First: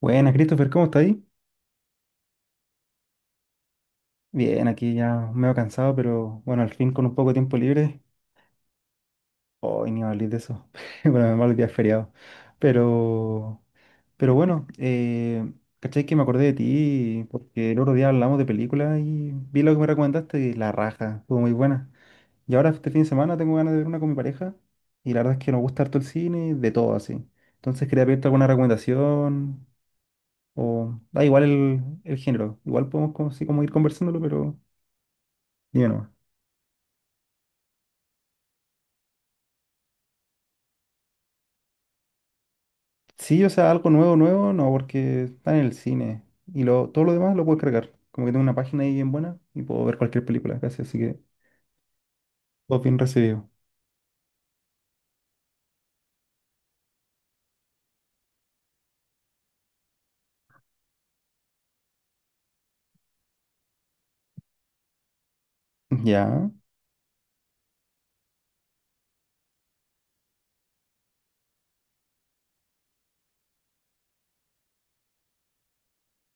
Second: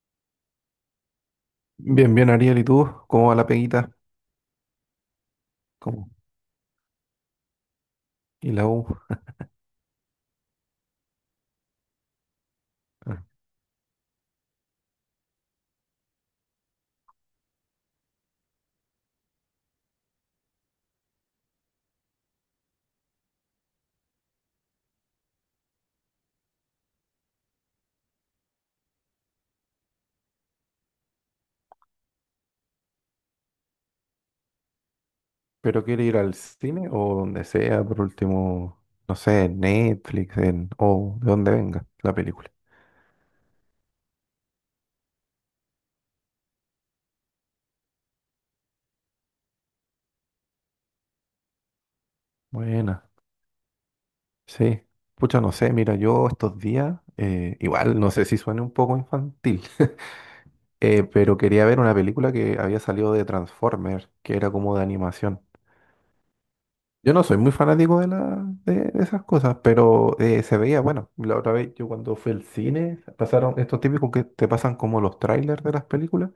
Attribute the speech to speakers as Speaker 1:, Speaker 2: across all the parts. Speaker 1: Buenas, Christopher, ¿cómo estás ahí?
Speaker 2: Bien, bien, Ariel, ¿y tú? ¿Cómo va la peguita?
Speaker 1: Bien, aquí ya medio cansado,
Speaker 2: ¿Cómo?
Speaker 1: pero bueno, al fin con un poco de tiempo libre.
Speaker 2: ¿Y la U?
Speaker 1: Hoy ni hablar de eso. Bueno, menos mal que es feriado.
Speaker 2: Ah,
Speaker 1: Pero, pero bueno, ¿cachai que me acordé de ti? Porque el otro día hablamos de películas y vi lo que me recomendaste y la raja, estuvo muy buena. Y ahora este fin de semana tengo ganas de ver una con mi pareja y la verdad es que nos gusta harto el cine, de todo así. Entonces quería pedirte alguna recomendación o da igual el género. Igual podemos como, así como ir conversándolo, pero...
Speaker 2: ¿pero
Speaker 1: Dime
Speaker 2: quiere
Speaker 1: nomás.
Speaker 2: ir al cine o donde sea, por último, no sé, en Netflix en, o de donde venga la película?
Speaker 1: Sí, o sea, algo nuevo, nuevo, no, porque está en el cine. Y todo lo demás lo puedo cargar. Como que tengo una página ahí bien buena y puedo ver cualquier película casi, así que todo bien
Speaker 2: Buena,
Speaker 1: recibido.
Speaker 2: sí. Pucha, no sé, mira, yo estos días, igual, no sé si suene un poco infantil, pero quería ver una película que había salido de Transformers, que era como de animación.
Speaker 1: Ya,
Speaker 2: Yo no soy muy fanático de esas cosas, pero se veía, bueno, la otra vez yo cuando fui al cine, pasaron estos típicos que te pasan como los trailers de las películas,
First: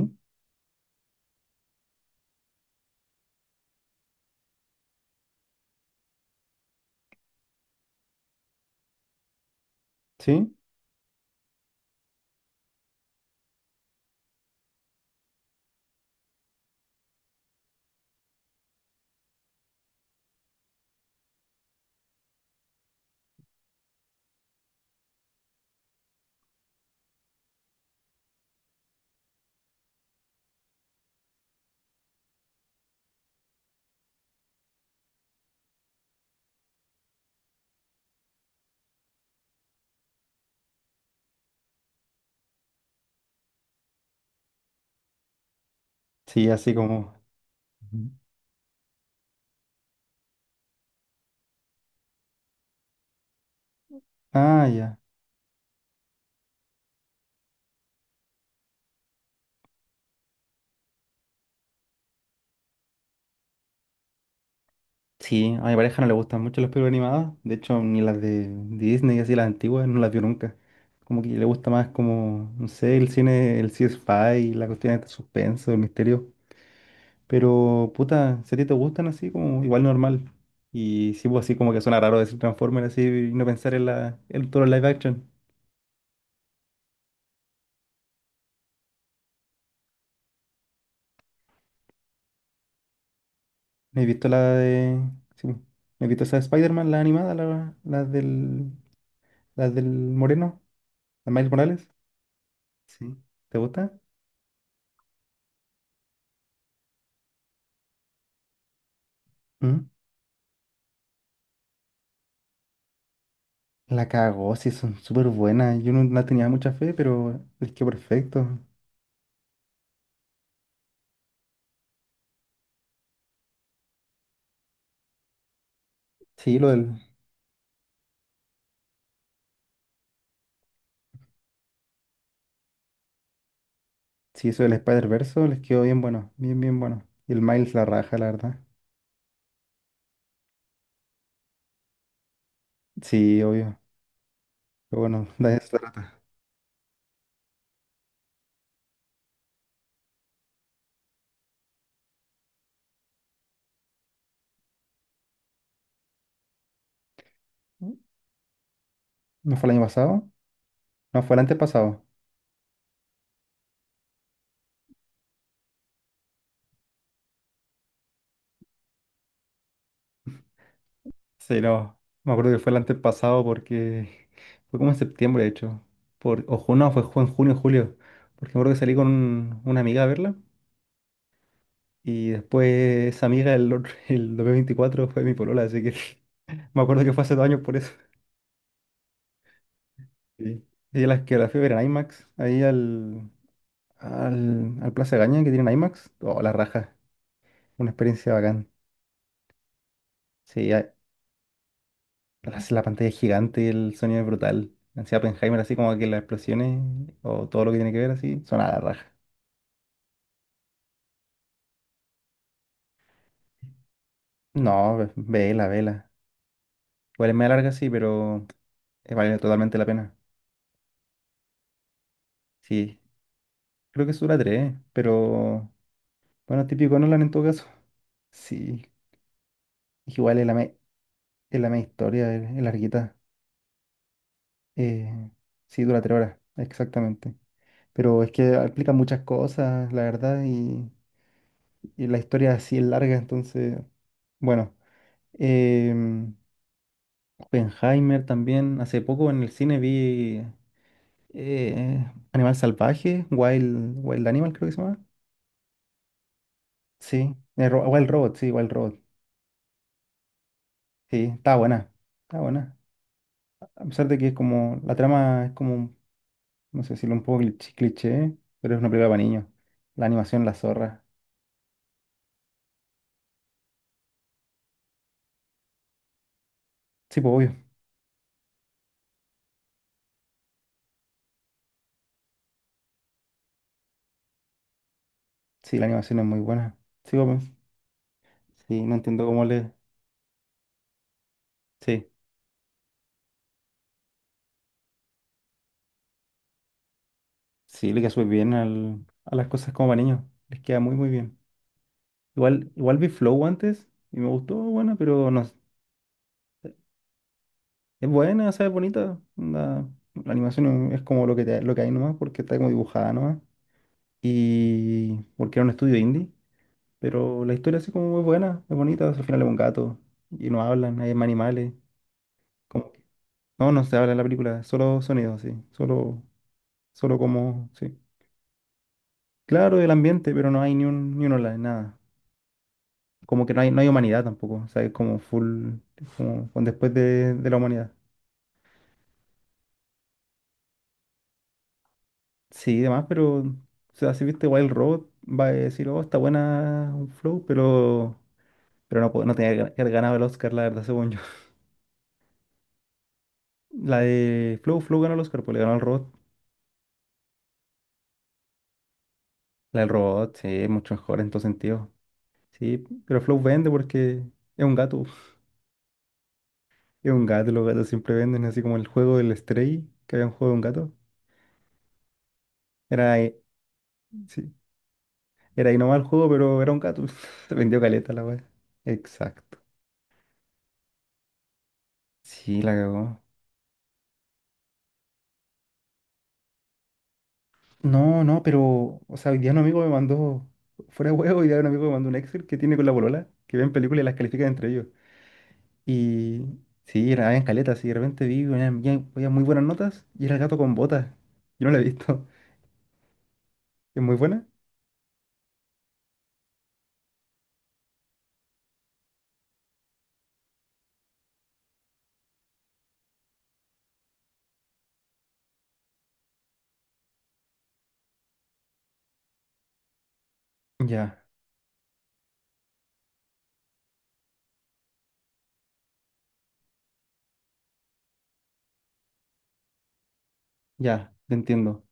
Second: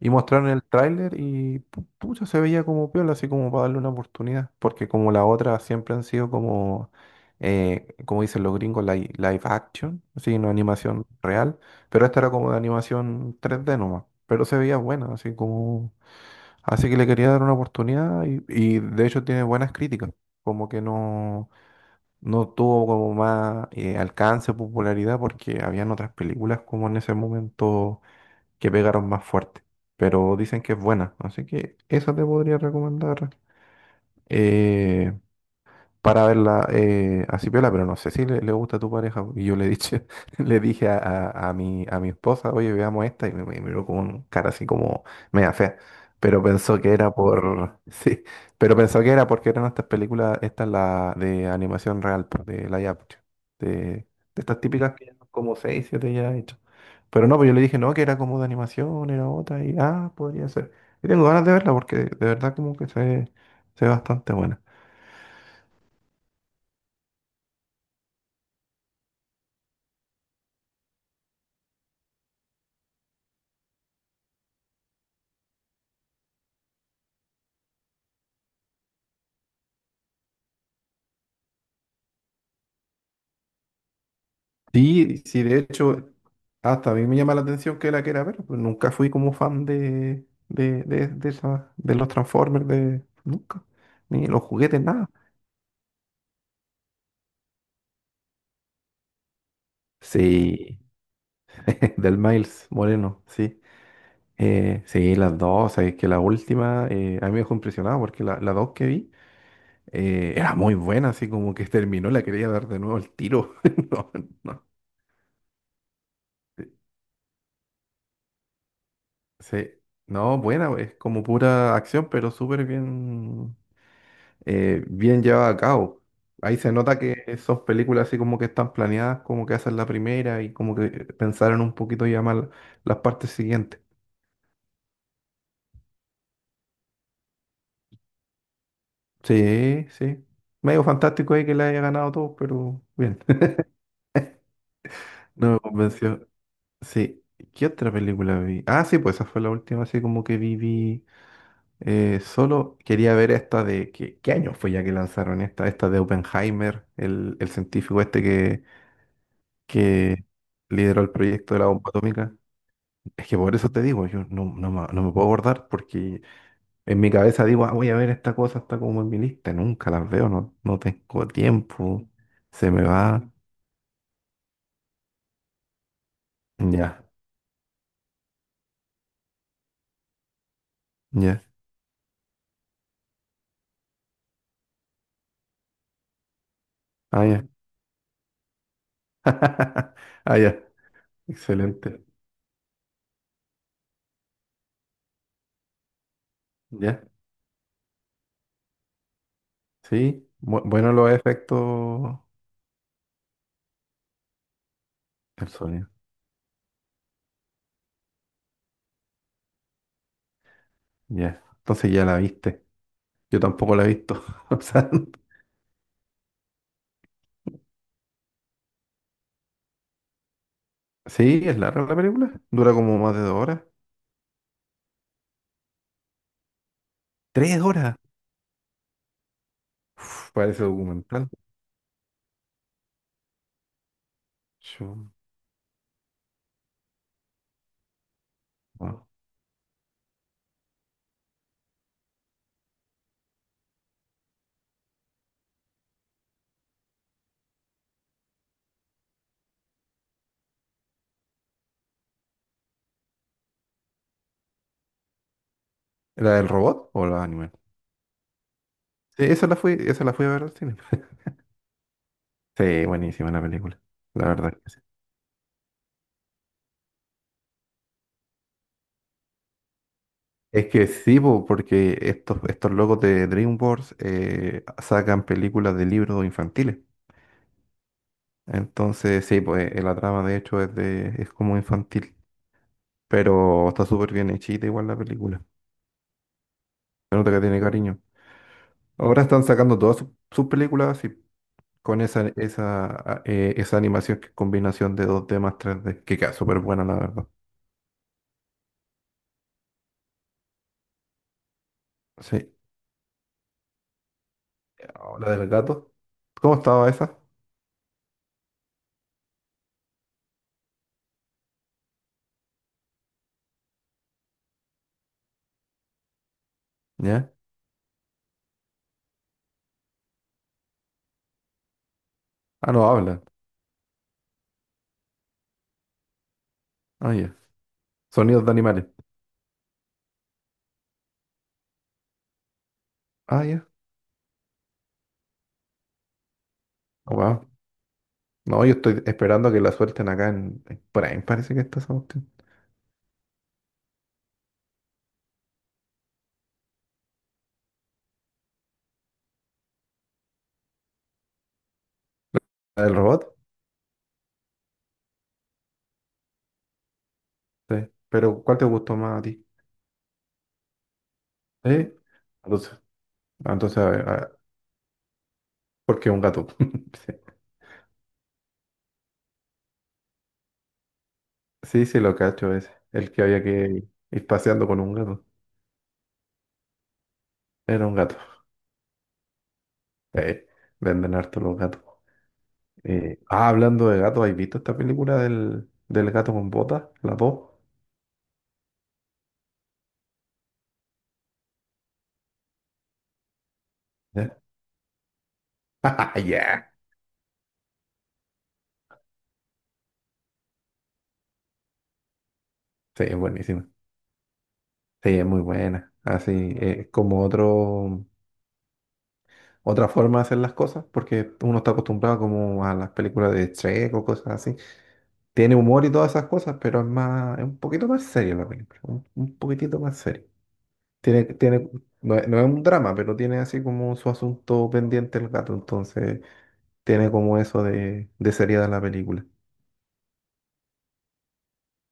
Speaker 2: y mostraron el tráiler y pucha, se veía como piola, así como para darle una oportunidad, porque como la otra siempre han sido como, como dicen los gringos, live action, así, no
Speaker 1: sí,
Speaker 2: animación real, pero esta era como de animación 3D nomás, pero se veía buena, así como... Así que le quería dar una oportunidad y de hecho tiene buenas críticas, como que no, no tuvo como más alcance, popularidad, porque habían otras películas como en ese momento que pegaron más fuerte, pero dicen que es buena, así que esa te podría recomendar. Eh, para verla así piola, pero no sé si le, le gusta a tu pareja. Y yo le dije, le dije a mi esposa, oye, veamos esta, y me miró con cara así como media fea. Pero
Speaker 1: sí, así
Speaker 2: pensó que era
Speaker 1: como.
Speaker 2: por.
Speaker 1: Ujú.
Speaker 2: Sí, pero pensó que era porque eran estas películas, esta es la de animación real, pues, de live action, de estas
Speaker 1: Ah,
Speaker 2: típicas
Speaker 1: ya.
Speaker 2: que ya como seis, siete ya hechas. Pero no, pues yo le dije, no, que era como de animación, era otra, y ah, podría ser. Y tengo ganas de verla porque de verdad como que se ve bastante buena.
Speaker 1: Sí, a mi pareja no le gustan mucho las películas animadas. De hecho, ni las de Disney, así las antiguas, no las vio nunca. Como que le gusta más como, no sé, el cine, el sci-fi, la cuestión de suspenso, el misterio. Pero, puta, si a ti te gustan así, como igual normal. Y sí, pues así como que suena raro decir Transformers así y no pensar en todo el live
Speaker 2: Sí,
Speaker 1: action.
Speaker 2: sí, de hecho, hasta a mí me llama la atención que la quiera ver, pero nunca fui como fan esa- de los Transformers, de, nunca,
Speaker 1: ¿Me he
Speaker 2: ni
Speaker 1: visto la
Speaker 2: los juguetes,
Speaker 1: de.
Speaker 2: nada.
Speaker 1: Sí, pues, ¿me he visto esa de Spider-Man, la animada, la del. La del Moreno,
Speaker 2: Sí,
Speaker 1: la Miles Morales?
Speaker 2: del Miles
Speaker 1: Sí.
Speaker 2: Moreno,
Speaker 1: ¿Te
Speaker 2: sí.
Speaker 1: gusta?
Speaker 2: Sí, las dos, es que la última a mí me dejó impresionado porque la dos que vi
Speaker 1: ¿Mm?
Speaker 2: era muy buena, así como que terminó, la quería dar de nuevo el tiro.
Speaker 1: La
Speaker 2: No,
Speaker 1: cagó,
Speaker 2: no,
Speaker 1: sí, son súper buenas. Yo no, la tenía mucha fe, pero les quedó perfecto.
Speaker 2: sí, no, buena, es como pura acción, pero súper bien, bien llevada a cabo. Ahí
Speaker 1: Sí, lo
Speaker 2: se
Speaker 1: del.
Speaker 2: nota que esas películas así como que están planeadas, como que esa la primera y como que pensaron un poquito ya más las partes siguientes.
Speaker 1: Sí, eso del Spider-Verse les quedó bien bueno, bien bueno. Y el Miles la raja, la verdad.
Speaker 2: Sí, sí. Medio fantástico ahí que le haya ganado todo, pero bien.
Speaker 1: Sí, obvio. Pero bueno,
Speaker 2: No
Speaker 1: da
Speaker 2: me
Speaker 1: eso.
Speaker 2: convenció. Sí. ¿Qué otra película vi? Ah, sí, pues esa fue la última así como que vi, solo quería ver esta de... ¿Qué, qué año fue ya que lanzaron esta? Esta de Oppenheimer, el
Speaker 1: ¿No
Speaker 2: científico este
Speaker 1: fue el año
Speaker 2: que
Speaker 1: pasado?
Speaker 2: lideró el
Speaker 1: No, fue el
Speaker 2: proyecto de la bomba
Speaker 1: antepasado.
Speaker 2: atómica. Es que por eso te digo, yo no, no, me no me puedo acordar porque en mi cabeza digo, ah, voy a ver esta cosa, está como en mi lista, nunca las veo, no, no tengo
Speaker 1: Sí, no.
Speaker 2: tiempo,
Speaker 1: Me acuerdo que
Speaker 2: se
Speaker 1: fue el
Speaker 2: me va,
Speaker 1: antepasado porque fue como en septiembre, de hecho. Por... no,
Speaker 2: ya,
Speaker 1: en junio, julio. Porque me acuerdo que salí con una amiga a verla.
Speaker 2: ya,
Speaker 1: Y después esa amiga, el 2024, fue mi polola. Así que me acuerdo que fue
Speaker 2: ah,
Speaker 1: hace
Speaker 2: ya,
Speaker 1: 2 años por eso.
Speaker 2: ah, ya,
Speaker 1: Sí. Y las que la fui a ver en
Speaker 2: excelente,
Speaker 1: IMAX, ahí al Plaza Gaña que tienen IMAX. Oh, la raja.
Speaker 2: ya,
Speaker 1: Una experiencia bacán.
Speaker 2: sí,
Speaker 1: Sí,
Speaker 2: bueno los efectos
Speaker 1: hace la pantalla es gigante y el sonido es brutal. Así
Speaker 2: del
Speaker 1: Oppenheimer, así
Speaker 2: sonido,
Speaker 1: como que las explosiones o todo lo que tiene que ver así, son a la raja.
Speaker 2: ya, entonces ya la viste, yo tampoco la he visto, o sea,
Speaker 1: No, vela, vela. Igual es media larga, sí, pero vale totalmente la pena.
Speaker 2: sí, es larga la película, dura como
Speaker 1: Sí,
Speaker 2: más de dos horas,
Speaker 1: creo que es dura tres, pero bueno, típico Nolan en todo
Speaker 2: tres
Speaker 1: caso.
Speaker 2: horas,
Speaker 1: Sí,
Speaker 2: uf,
Speaker 1: igual es la,
Speaker 2: parece
Speaker 1: me-
Speaker 2: documental,
Speaker 1: es la media historia, es larguita.
Speaker 2: Yo-
Speaker 1: Eh, sí, dura 3 horas, exactamente. Pero es que aplica
Speaker 2: wow.
Speaker 1: muchas cosas, la verdad, y la historia así es larga, entonces, bueno. Em, Oppenheimer también. Hace poco en el cine vi Animal Salvaje, Wild, Wild Animal creo que se llama.
Speaker 2: ¿La del robot o la
Speaker 1: Sí,
Speaker 2: animal?
Speaker 1: Wild Robot, sí, Wild Robot.
Speaker 2: Sí, esa la fui a ver al cine.
Speaker 1: Sí, está buena, está buena.
Speaker 2: Sí, buenísima la película.
Speaker 1: A pesar de que
Speaker 2: La
Speaker 1: es
Speaker 2: verdad que sí.
Speaker 1: como, la trama es como, no sé decirlo, un poco cliché, cliché, pero es una película para niños. La animación, la
Speaker 2: Es que
Speaker 1: zorra.
Speaker 2: sí, po, porque estos locos de DreamWorks sacan películas de libros infantiles.
Speaker 1: Sí, pues obvio.
Speaker 2: Entonces, sí, pues la trama de hecho es de, es como infantil. Pero está súper bien hechita igual la película.
Speaker 1: Sí, la animación es muy buena.
Speaker 2: Se
Speaker 1: Sí, pues,
Speaker 2: nota que
Speaker 1: pues,
Speaker 2: tiene cariño.
Speaker 1: sí, no
Speaker 2: Ahora
Speaker 1: entiendo
Speaker 2: están
Speaker 1: cómo le...
Speaker 2: sacando todas sus películas así, con
Speaker 1: Sí,
Speaker 2: esa animación que es combinación de dos d más 3D. Que queda súper buena, la verdad.
Speaker 1: sí, le queda súper bien a las cosas como para niños. Les queda muy, muy bien.
Speaker 2: Sí.
Speaker 1: Igual, igual vi Flow antes y me gustó, buena, pero
Speaker 2: Ahora
Speaker 1: no
Speaker 2: del
Speaker 1: s-
Speaker 2: gato. ¿Cómo estaba esa?
Speaker 1: es buena, ¿sabes? Bonita. Onda, la animación es como lo que, lo que hay nomás, porque está como dibujada nomás. Y porque era un estudio indie,
Speaker 2: ¿Ya?
Speaker 1: pero la historia así como muy buena, es bonita. Al final es un gato y no hablan, hay más animales.
Speaker 2: Ah, no
Speaker 1: Como que,
Speaker 2: hablan.
Speaker 1: no, no se habla en la película, solo sonidos, sí.
Speaker 2: Ah,
Speaker 1: Solo
Speaker 2: ya.
Speaker 1: como, sí.
Speaker 2: Sonidos de animales.
Speaker 1: Claro, el ambiente, pero no hay ni un hola, nada.
Speaker 2: Ah,
Speaker 1: Como que
Speaker 2: ya.
Speaker 1: no hay humanidad tampoco, o sea, es como full, como con después
Speaker 2: Oh, wow.
Speaker 1: de la humanidad.
Speaker 2: No, yo estoy esperando que la suelten acá en Prime, parece que está esa cuestión.
Speaker 1: Sí, y demás, pero, o sea, si viste Wild Road, va a decir, oh, está buena un Flow, pero, no tenía que que haber ganado el Oscar, la verdad, según yo.
Speaker 2: ¿La del robot?
Speaker 1: La de Flow, Flow ganó el Oscar, pues le ganó al Robot.
Speaker 2: Sí. Pero, ¿cuál te gustó más a ti?
Speaker 1: La del Robot, sí, es mucho mejor en todo sentido.
Speaker 2: Sí. Entonces,
Speaker 1: Sí, pero Flow
Speaker 2: ah,
Speaker 1: vende
Speaker 2: entonces a ver,
Speaker 1: porque
Speaker 2: ah,
Speaker 1: es un gato.
Speaker 2: porque es un gato.
Speaker 1: Es un gato, los gatos siempre venden, así como el juego del Stray, que había un juego de un gato.
Speaker 2: Sí, sí, sí, lo cacho ese.
Speaker 1: Era
Speaker 2: El que
Speaker 1: ahí,
Speaker 2: había que ir
Speaker 1: sí,
Speaker 2: paseando con un gato.
Speaker 1: era ahí nomás el juego, pero era un gato. Se vendió
Speaker 2: Era un
Speaker 1: caleta
Speaker 2: gato.
Speaker 1: la wea. Exacto.
Speaker 2: Sí. Venden harto los gatos.
Speaker 1: Sí, la cagó.
Speaker 2: Ah, hablando de gatos, ¿has visto esta película del gato con botas? La dos.
Speaker 1: No, no, pero, o sea, hoy día un amigo me mandó, fuera de huevo, hoy día un amigo me mandó un Excel que tiene con la polola, que ven películas y las
Speaker 2: Ya.
Speaker 1: califican entre ellos. Y
Speaker 2: Ya.
Speaker 1: sí, era en caleta, sí, de repente vi, había muy buenas notas y era el gato con botas. Yo no la he visto.
Speaker 2: Sí, es buenísima.
Speaker 1: ¿Es muy buena?
Speaker 2: Sí, es muy buena. Así, eh, como otro, otra forma de hacer las cosas, porque uno está acostumbrado como a las películas de Shrek o cosas así. Tiene humor y todas esas cosas, pero es más, es un poquito más seria la película, un poquitito más seria.
Speaker 1: Ya,
Speaker 2: Tiene, tiene, no, es no es un drama, pero tiene así como su asunto pendiente el gato, entonces tiene como eso de seriedad la película.
Speaker 1: ya, te entiendo.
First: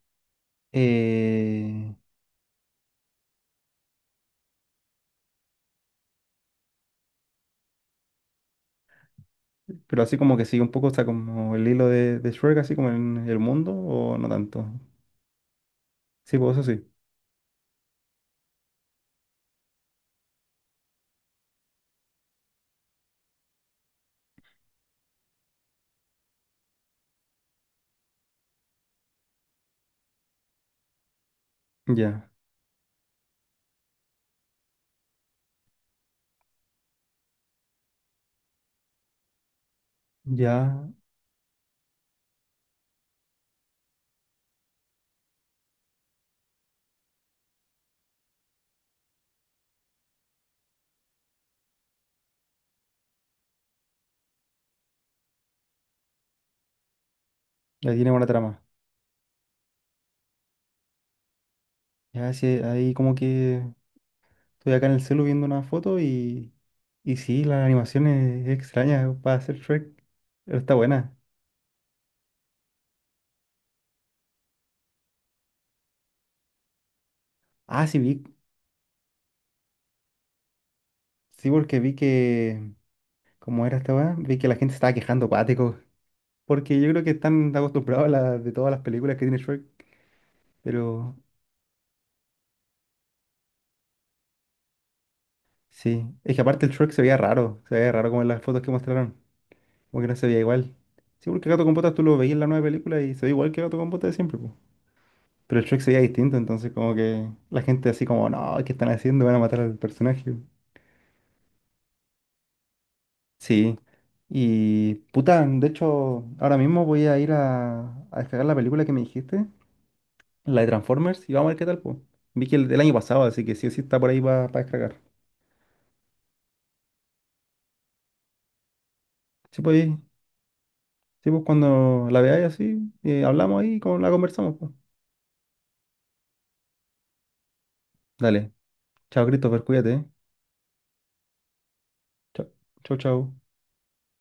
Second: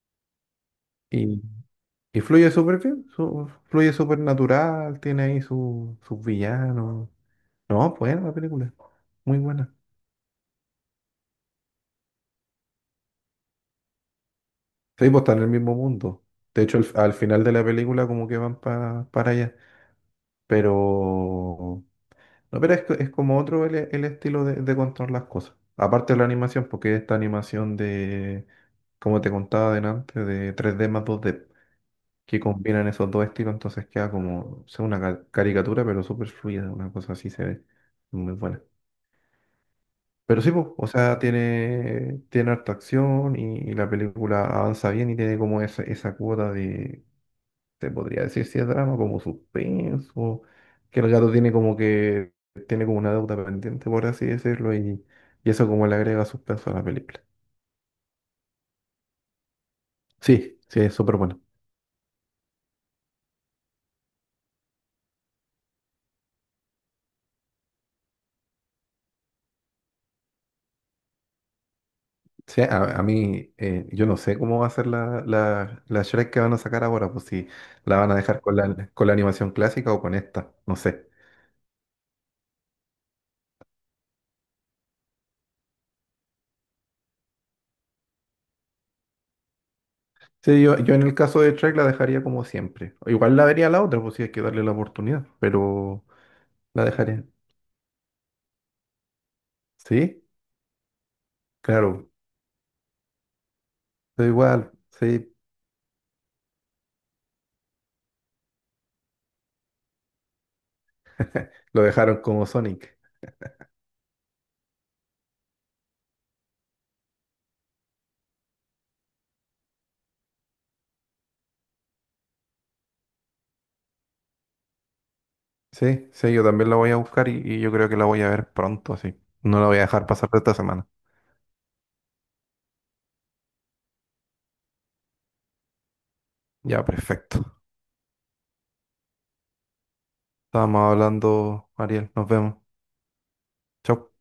Speaker 2: Y,
Speaker 1: Eh,
Speaker 2: y fluye súper bien, fluye súper natural, tiene ahí sus villanos. No, buena la película. Muy buena.
Speaker 1: pero así como que sigue un poco, o sea, como el hilo de Shrek, así como en el mundo, o no tanto.
Speaker 2: Sí, pues están en el mismo mundo.
Speaker 1: Sí, pues
Speaker 2: De
Speaker 1: eso
Speaker 2: hecho,
Speaker 1: sí.
Speaker 2: al final de la película como que van para allá. Pero... No, pero es, es como otro el estilo de contar las cosas. Aparte de la animación, porque esta animación de, como te contaba delante, de tres d más dos d
Speaker 1: Ya,
Speaker 2: que combinan esos dos estilos, entonces queda como, o sea, una caricatura, pero súper fluida, una cosa así se ve. Muy buena. Pero sí, po, o
Speaker 1: ya,
Speaker 2: sea, tiene, tiene harta acción y la película avanza bien y tiene como esa cuota de, te podría decir si es drama, como suspenso, que el gato tiene como que, tiene como una deuda pendiente, por así decirlo, y eso como le agrega suspenso a la película.
Speaker 1: ya tiene buena trama.
Speaker 2: Sí, sí, es súper bueno.
Speaker 1: Ya, sí, ahí como que. Estoy acá en el celu viendo una foto y sí, la animación es extraña para hacer Shrek, pero está buena.
Speaker 2: Sí, a mí, yo no sé cómo va a ser la Shrek que van a sacar ahora, pues si
Speaker 1: Ah,
Speaker 2: la
Speaker 1: sí,
Speaker 2: van a
Speaker 1: vi,
Speaker 2: dejar con la animación clásica o con esta, no sé.
Speaker 1: sí, porque ¿como era esta weá? Vi que la gente estaba quejando cuático, porque yo creo que están acostumbrados a la, de todas las películas que tiene Shrek,
Speaker 2: Sí, yo en el
Speaker 1: pero
Speaker 2: caso de Trek la dejaría como siempre. O igual la vería la otra, pues si hay que darle la oportunidad, pero
Speaker 1: sí, es que aparte el
Speaker 2: la
Speaker 1: Shrek
Speaker 2: dejaría.
Speaker 1: se veía raro como en las fotos que mostraron, como que no
Speaker 2: Sí,
Speaker 1: se veía igual. Sí, porque Gato con Botas tú
Speaker 2: claro,
Speaker 1: lo veías en la nueva película y se ve igual que Gato con Botas de
Speaker 2: da
Speaker 1: siempre, po.
Speaker 2: igual, sí,
Speaker 1: Pero el Shrek se veía distinto, entonces como que la gente así como, no, ¿qué están haciendo? Van a matar al personaje.
Speaker 2: lo dejaron como Sonic.
Speaker 1: Sí, y puta, de hecho, ahora mismo voy a a descargar la película que me dijiste, la de Transformers, y vamos a ver qué tal, pues. Vi que el del año pasado, así que sí o sí está por ahí para descargar.
Speaker 2: Sí, sí, yo también la voy a buscar y yo creo que la voy a ver pronto, así. No la voy a
Speaker 1: Sí,
Speaker 2: dejar pasar de esta semana.
Speaker 1: pues cuando la veáis así, hablamos ahí y la conversamos, pues.
Speaker 2: Ya, perfecto.
Speaker 1: Dale, chao, Christopher, cuídate.
Speaker 2: Estábamos hablando, Ariel, nos
Speaker 1: Chao,
Speaker 2: vemos.
Speaker 1: chao, chao.
Speaker 2: Chau.